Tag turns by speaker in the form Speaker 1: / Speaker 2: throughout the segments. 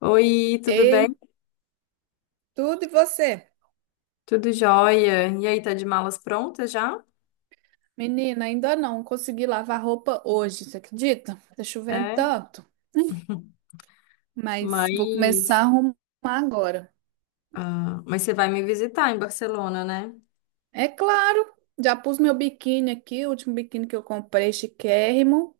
Speaker 1: Oi, tudo
Speaker 2: Ei,
Speaker 1: bem?
Speaker 2: tudo e você?
Speaker 1: Tudo jóia? E aí, tá de malas prontas já?
Speaker 2: Menina, ainda não consegui lavar roupa hoje, você acredita? Tá chovendo
Speaker 1: É,
Speaker 2: tanto, mas vou começar
Speaker 1: mas,
Speaker 2: a arrumar agora.
Speaker 1: ah, mas você vai me visitar em Barcelona, né?
Speaker 2: É claro, já pus meu biquíni aqui, o último biquíni que eu comprei, chiquérrimo.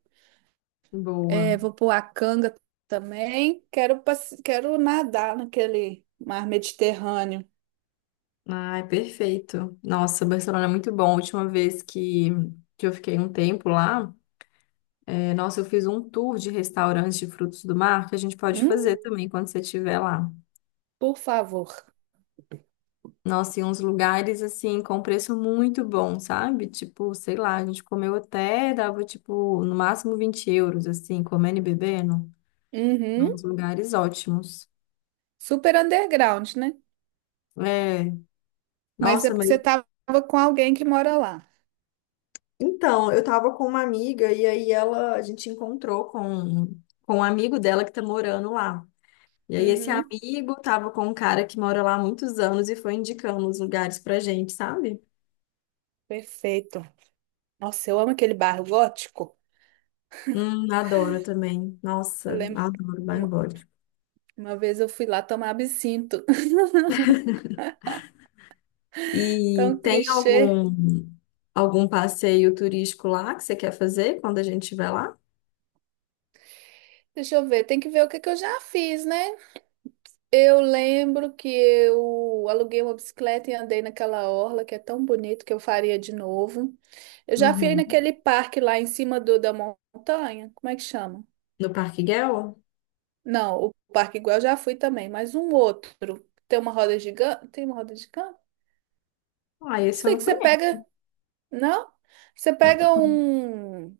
Speaker 1: Boa.
Speaker 2: É, vou pôr a canga também. Quero nadar naquele mar Mediterrâneo.
Speaker 1: Ai, perfeito. Nossa, Barcelona é muito bom. A última vez que eu fiquei um tempo lá, nossa, eu fiz um tour de restaurantes de frutos do mar que a gente pode
Speaker 2: Hum,
Speaker 1: fazer também quando você estiver lá.
Speaker 2: por favor.
Speaker 1: Nossa, e uns lugares assim com preço muito bom, sabe? Tipo, sei lá, a gente comeu até, dava tipo, no máximo 20 euros, assim, comendo e bebendo.
Speaker 2: Uhum.
Speaker 1: Uns lugares ótimos.
Speaker 2: Super underground, né?
Speaker 1: É,
Speaker 2: Mas é
Speaker 1: nossa,
Speaker 2: porque você
Speaker 1: mas.
Speaker 2: tava com alguém que mora lá.
Speaker 1: Então, eu tava com uma amiga e aí a gente encontrou com um amigo dela que tá morando lá. E aí esse
Speaker 2: Uhum.
Speaker 1: amigo tava com um cara que mora lá há muitos anos e foi indicando os lugares pra gente, sabe?
Speaker 2: Perfeito. Nossa, eu amo aquele bar gótico.
Speaker 1: Adoro também. Nossa,
Speaker 2: Eu lembro que
Speaker 1: adoro bairro.
Speaker 2: uma, uma vez eu fui lá tomar absinto.
Speaker 1: E
Speaker 2: Tão
Speaker 1: tem
Speaker 2: clichê.
Speaker 1: algum passeio turístico lá que você quer fazer quando a gente estiver lá?
Speaker 2: Deixa eu ver, tem que ver o que que eu já fiz, né? Eu lembro que eu aluguei uma bicicleta e andei naquela orla que é tão bonito que eu faria de novo. Eu já fui
Speaker 1: Uhum.
Speaker 2: naquele parque lá em cima da montanha. Como é que chama?
Speaker 1: No Parque Gel?
Speaker 2: Não, o parque igual eu já fui também, mas um outro. Tem uma roda gigante? Tem uma roda gigante?
Speaker 1: Ah,
Speaker 2: Não
Speaker 1: esse eu
Speaker 2: sei
Speaker 1: não
Speaker 2: que você
Speaker 1: conheço.
Speaker 2: pega. Não? Você pega um.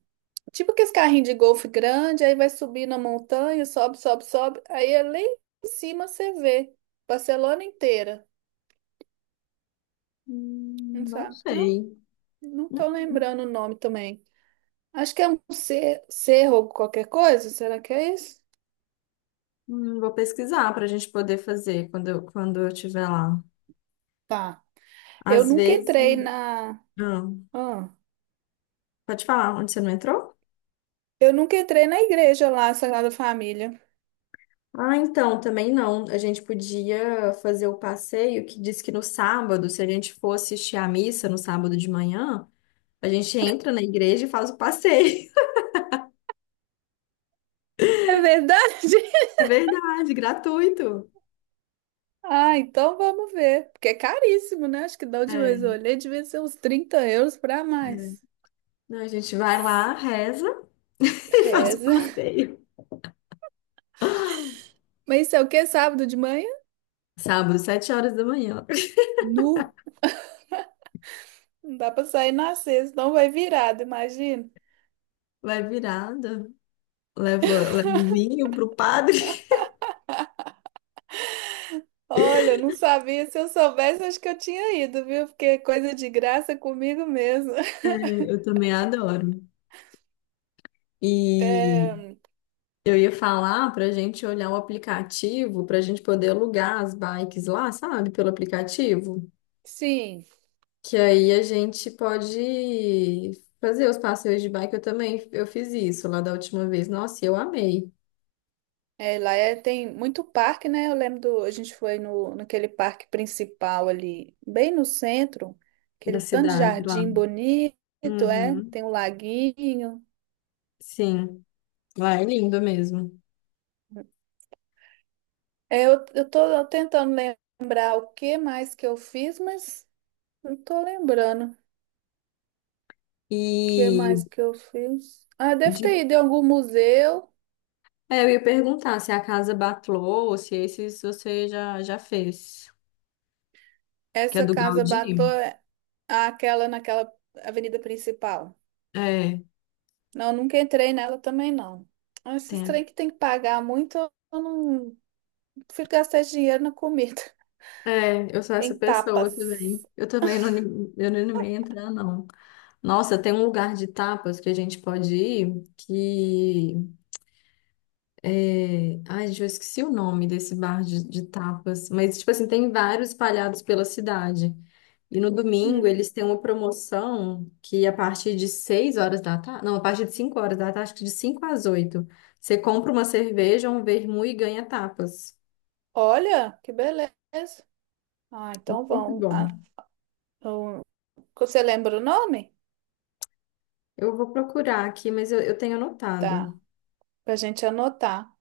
Speaker 2: Tipo que esse carrinho de golfe grande, aí vai subir na montanha, sobe, sobe, sobe. Aí é lá em cima você vê Barcelona inteira. Não
Speaker 1: Não
Speaker 2: sabe? Não,
Speaker 1: sei.
Speaker 2: não tô
Speaker 1: Hum,
Speaker 2: lembrando o nome também. Acho que é um cerro ou qualquer coisa. Será que é isso?
Speaker 1: hum. Vou pesquisar para a gente poder fazer quando eu estiver lá.
Speaker 2: Tá. Eu
Speaker 1: Às
Speaker 2: nunca
Speaker 1: vezes.
Speaker 2: entrei na.
Speaker 1: Ah,
Speaker 2: Ah,
Speaker 1: pode falar, onde você não entrou?
Speaker 2: eu nunca entrei na igreja lá, Sagrada Família.
Speaker 1: Ah, então, também não. A gente podia fazer o passeio que diz que no sábado, se a gente for assistir à missa no sábado de manhã, a gente entra na igreja e faz o passeio.
Speaker 2: É verdade?
Speaker 1: É verdade, gratuito.
Speaker 2: Ah, então vamos ver. Porque é caríssimo, né? Acho que da última vez eu
Speaker 1: É.
Speaker 2: olhei, devia ser uns €30 para mais.
Speaker 1: Não, a gente vai lá, reza e faz o
Speaker 2: Reza.
Speaker 1: passeio.
Speaker 2: Mas isso é o quê? Sábado de manhã?
Speaker 1: Sábado, 7 horas da manhã.
Speaker 2: Nu. Não dá pra sair na sexta, não vai virado, imagina.
Speaker 1: Vai virada, leva o vinho pro padre.
Speaker 2: Olha, eu não sabia. Se eu soubesse, acho que eu tinha ido, viu? Porque é coisa de graça comigo mesmo.
Speaker 1: É, eu também adoro.
Speaker 2: É,
Speaker 1: E eu ia falar pra gente olhar o aplicativo, pra gente poder alugar as bikes lá, sabe, pelo aplicativo.
Speaker 2: sim,
Speaker 1: Que aí a gente pode fazer os passeios de bike. Eu também, eu fiz isso lá da última vez. Nossa, e eu amei
Speaker 2: é, tem muito parque, né? Eu lembro a gente foi no, naquele parque principal ali, bem no centro,
Speaker 1: da
Speaker 2: aquele tanto de
Speaker 1: cidade lá.
Speaker 2: jardim bonito, é,
Speaker 1: Uhum.
Speaker 2: tem um laguinho.
Speaker 1: Sim, lá é lindo mesmo.
Speaker 2: É, eu tô tentando lembrar o que mais que eu fiz, mas não tô lembrando. Que
Speaker 1: E
Speaker 2: mais que eu fiz? Ah, deve ter
Speaker 1: de...
Speaker 2: ido em algum museu.
Speaker 1: eu ia perguntar se a casa Batlô ou se esses você já fez. Que é
Speaker 2: Essa
Speaker 1: do
Speaker 2: casa Batlló,
Speaker 1: Gaudí?
Speaker 2: é aquela naquela avenida principal.
Speaker 1: É,
Speaker 2: Não, nunca entrei nela também, não. Ah, esses
Speaker 1: tem.
Speaker 2: trem que tem que pagar muito, eu não prefiro gastar esse dinheiro na comida,
Speaker 1: É, eu sou essa
Speaker 2: em
Speaker 1: pessoa também.
Speaker 2: tapas.
Speaker 1: Eu também não, eu não animei a entrar, não. Nossa, tem um lugar de tapas que a gente pode ir que. Ai, gente, eu esqueci o nome desse bar de tapas. Mas, tipo assim, tem vários espalhados pela cidade. E no domingo
Speaker 2: Hum.
Speaker 1: eles têm uma promoção que a partir de 6 horas da tarde, não, a partir de 5 horas da tarde, acho que de 5 às 8, você compra uma cerveja, um vermute e ganha tapas.
Speaker 2: Olha, que beleza. Ah, então
Speaker 1: Muito
Speaker 2: vão. Ah,
Speaker 1: bom.
Speaker 2: eu- você lembra o nome?
Speaker 1: Eu vou procurar aqui, mas eu tenho
Speaker 2: Tá,
Speaker 1: anotado.
Speaker 2: pra gente anotar.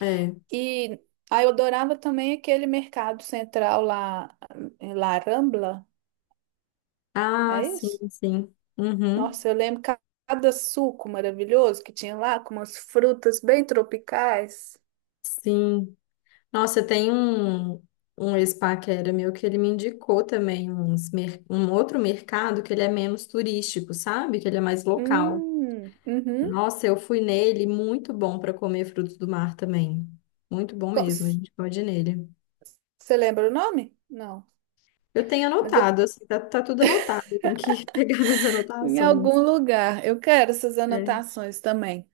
Speaker 1: É.
Speaker 2: E aí eu adorava também aquele mercado central lá, lá Rambla,
Speaker 1: Ah,
Speaker 2: é isso?
Speaker 1: sim, sim. Uhum.
Speaker 2: Nossa, eu lembro cada suco maravilhoso que tinha lá, com umas frutas bem tropicais.
Speaker 1: Sim. Nossa, tem um ex-pá que era meu que ele me indicou também um outro mercado que ele é menos turístico, sabe? Que ele é mais local.
Speaker 2: Uhum.
Speaker 1: Nossa, eu fui nele, muito bom para comer frutos do mar também. Muito bom
Speaker 2: Co-
Speaker 1: mesmo, a gente pode ir nele.
Speaker 2: Você lembra o nome? Não.
Speaker 1: Eu tenho
Speaker 2: Mas
Speaker 1: anotado, assim, tá tudo anotado, tem que pegar minhas
Speaker 2: em
Speaker 1: anotações.
Speaker 2: algum lugar. Eu quero essas
Speaker 1: É.
Speaker 2: anotações também.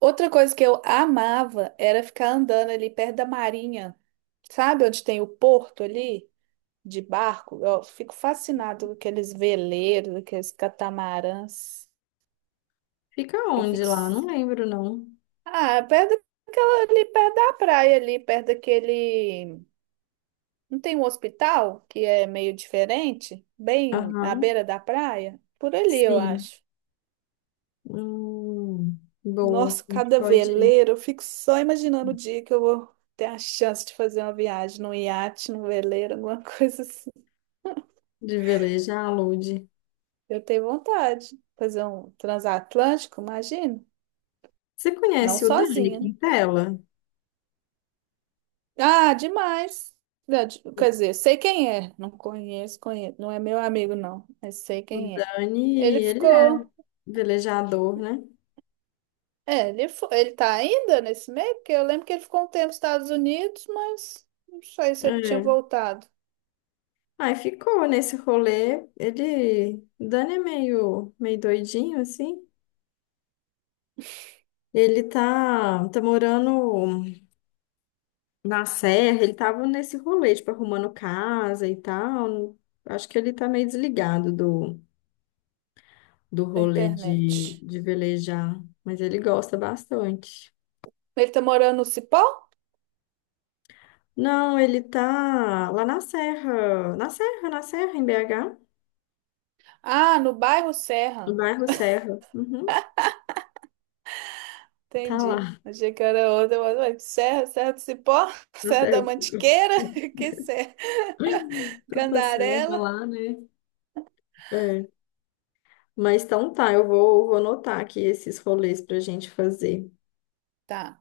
Speaker 2: Outra coisa que eu amava era ficar andando ali perto da marinha. Sabe onde tem o porto ali? De barco, eu fico fascinado com aqueles veleiros, aqueles catamarãs.
Speaker 1: Fica
Speaker 2: Eu
Speaker 1: onde
Speaker 2: fico.
Speaker 1: lá? Não lembro, não.
Speaker 2: Ah, é perto daquela ali, perto da praia, ali, perto daquele. Não tem um hospital que é meio diferente? Bem na
Speaker 1: Aham,
Speaker 2: beira da praia? Por ali, eu
Speaker 1: sim.
Speaker 2: acho.
Speaker 1: Hum, boa,
Speaker 2: Nossa,
Speaker 1: a gente
Speaker 2: cada
Speaker 1: pode ir
Speaker 2: veleiro, eu fico só imaginando o dia que eu vou ter a chance de fazer uma viagem num iate, num veleiro, alguma coisa assim.
Speaker 1: de velejar, Lud.
Speaker 2: Eu tenho vontade. Fazer um transatlântico, imagino.
Speaker 1: Você
Speaker 2: Não
Speaker 1: conhece o Dani
Speaker 2: sozinha.
Speaker 1: Quintela?
Speaker 2: Ah, demais. Quer dizer, sei quem é. Não conheço, conheço. Não é meu amigo, não. Mas sei
Speaker 1: O
Speaker 2: quem é.
Speaker 1: Dani,
Speaker 2: Ele
Speaker 1: ele é
Speaker 2: ficou.
Speaker 1: velejador, né?
Speaker 2: É, ele tá ainda nesse meio? Porque eu lembro que ele ficou um tempo nos Estados Unidos, mas não sei se ele tinha
Speaker 1: É.
Speaker 2: voltado
Speaker 1: Aí ficou nesse rolê. Ele, o Dani é meio doidinho, assim. Ele tá morando na serra, ele tava nesse rolê, tipo, arrumando casa e tal. Acho que ele tá meio desligado do
Speaker 2: pra
Speaker 1: rolê
Speaker 2: internet.
Speaker 1: de velejar, mas ele gosta bastante.
Speaker 2: Ele tá morando no Cipó?
Speaker 1: Não, ele tá lá na serra, na serra, na serra, em BH,
Speaker 2: Ah, no bairro
Speaker 1: no
Speaker 2: Serra.
Speaker 1: bairro Serra. Uhum, tá
Speaker 2: Entendi.
Speaker 1: lá,
Speaker 2: Achei que era outra, mas ué, Serra, Serra do Cipó,
Speaker 1: na
Speaker 2: Serra da
Speaker 1: serra.
Speaker 2: Mantiqueira, que Serra?
Speaker 1: Tanta serra
Speaker 2: Candarela.
Speaker 1: lá, né? É. Mas então tá, eu vou anotar aqui esses rolês pra gente fazer.
Speaker 2: Tá.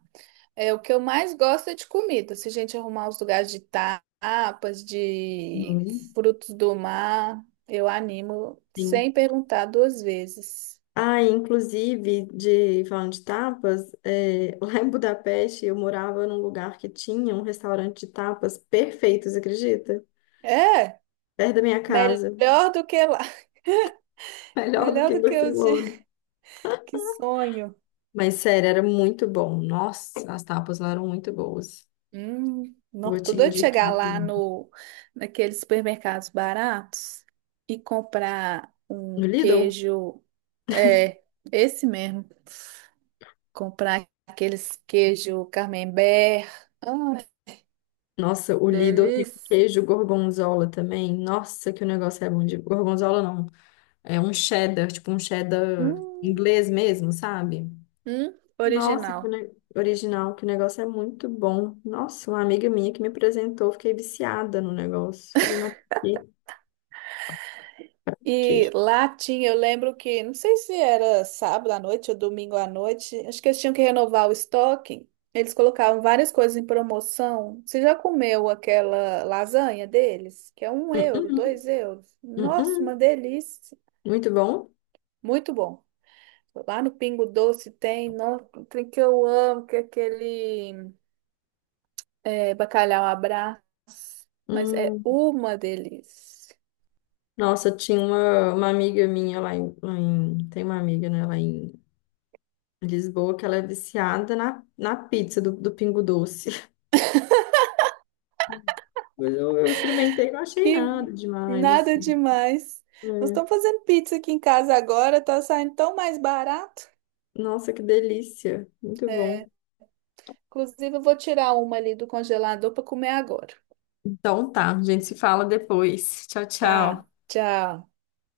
Speaker 2: É o que eu mais gosto é de comida. Se a gente arrumar os lugares de tapas, de
Speaker 1: Uhum.
Speaker 2: frutos do mar, eu animo
Speaker 1: Sim.
Speaker 2: sem perguntar duas vezes.
Speaker 1: Ah, inclusive, falando de tapas, lá em Budapeste eu morava num lugar que tinha um restaurante de tapas perfeitos, acredita?
Speaker 2: É,
Speaker 1: Perto da minha casa.
Speaker 2: melhor do que lá.
Speaker 1: Melhor do
Speaker 2: Melhor
Speaker 1: que em
Speaker 2: do que eu de...
Speaker 1: Barcelona.
Speaker 2: que sonho.
Speaker 1: Mas sério, era muito bom. Nossa, as tapas lá eram muito boas.
Speaker 2: Não,
Speaker 1: Vou
Speaker 2: tô
Speaker 1: te
Speaker 2: doido de chegar
Speaker 1: indicar
Speaker 2: lá
Speaker 1: também.
Speaker 2: no naqueles supermercados baratos e comprar um
Speaker 1: No Lidl?
Speaker 2: queijo, é, esse mesmo, comprar aqueles queijo Camembert. Ah,
Speaker 1: Nossa, o Lidl tem um
Speaker 2: delícia.
Speaker 1: queijo gorgonzola também. Nossa, que o negócio é bom de gorgonzola, não. É um cheddar, tipo um cheddar
Speaker 2: Hum,
Speaker 1: inglês mesmo, sabe? Nossa, que
Speaker 2: original.
Speaker 1: original, que o negócio é muito bom. Nossa, uma amiga minha que me apresentou, fiquei viciada no negócio. Falei, não, que,
Speaker 2: E
Speaker 1: que?
Speaker 2: lá tinha, eu lembro que, não sei se era sábado à noite ou domingo à noite, acho que eles tinham que renovar o estoque. Eles colocavam várias coisas em promoção. Você já comeu aquela lasanha deles? Que é um
Speaker 1: Hum,
Speaker 2: euro,
Speaker 1: hum,
Speaker 2: €2.
Speaker 1: hum,
Speaker 2: Nossa,
Speaker 1: hum.
Speaker 2: uma delícia.
Speaker 1: Muito bom.
Speaker 2: Muito bom. Lá no Pingo Doce tem, nossa, tem que eu amo, que é aquele bacalhau à Brás. Mas é
Speaker 1: Hum.
Speaker 2: uma delícia.
Speaker 1: Nossa, tinha uma amiga minha Tem uma amiga, né, lá em Lisboa, que ela é viciada na pizza do Pingo Doce. Mas eu experimentei, não achei nada
Speaker 2: Que
Speaker 1: demais,
Speaker 2: nada
Speaker 1: assim.
Speaker 2: demais. Nós estamos
Speaker 1: É.
Speaker 2: fazendo pizza aqui em casa agora, tá saindo tão mais barato.
Speaker 1: Nossa, que delícia. Muito
Speaker 2: É,
Speaker 1: bom.
Speaker 2: inclusive, eu vou tirar uma ali do congelador para comer agora.
Speaker 1: Então tá, a gente se fala depois. Tchau,
Speaker 2: Tá,
Speaker 1: tchau.
Speaker 2: tchau.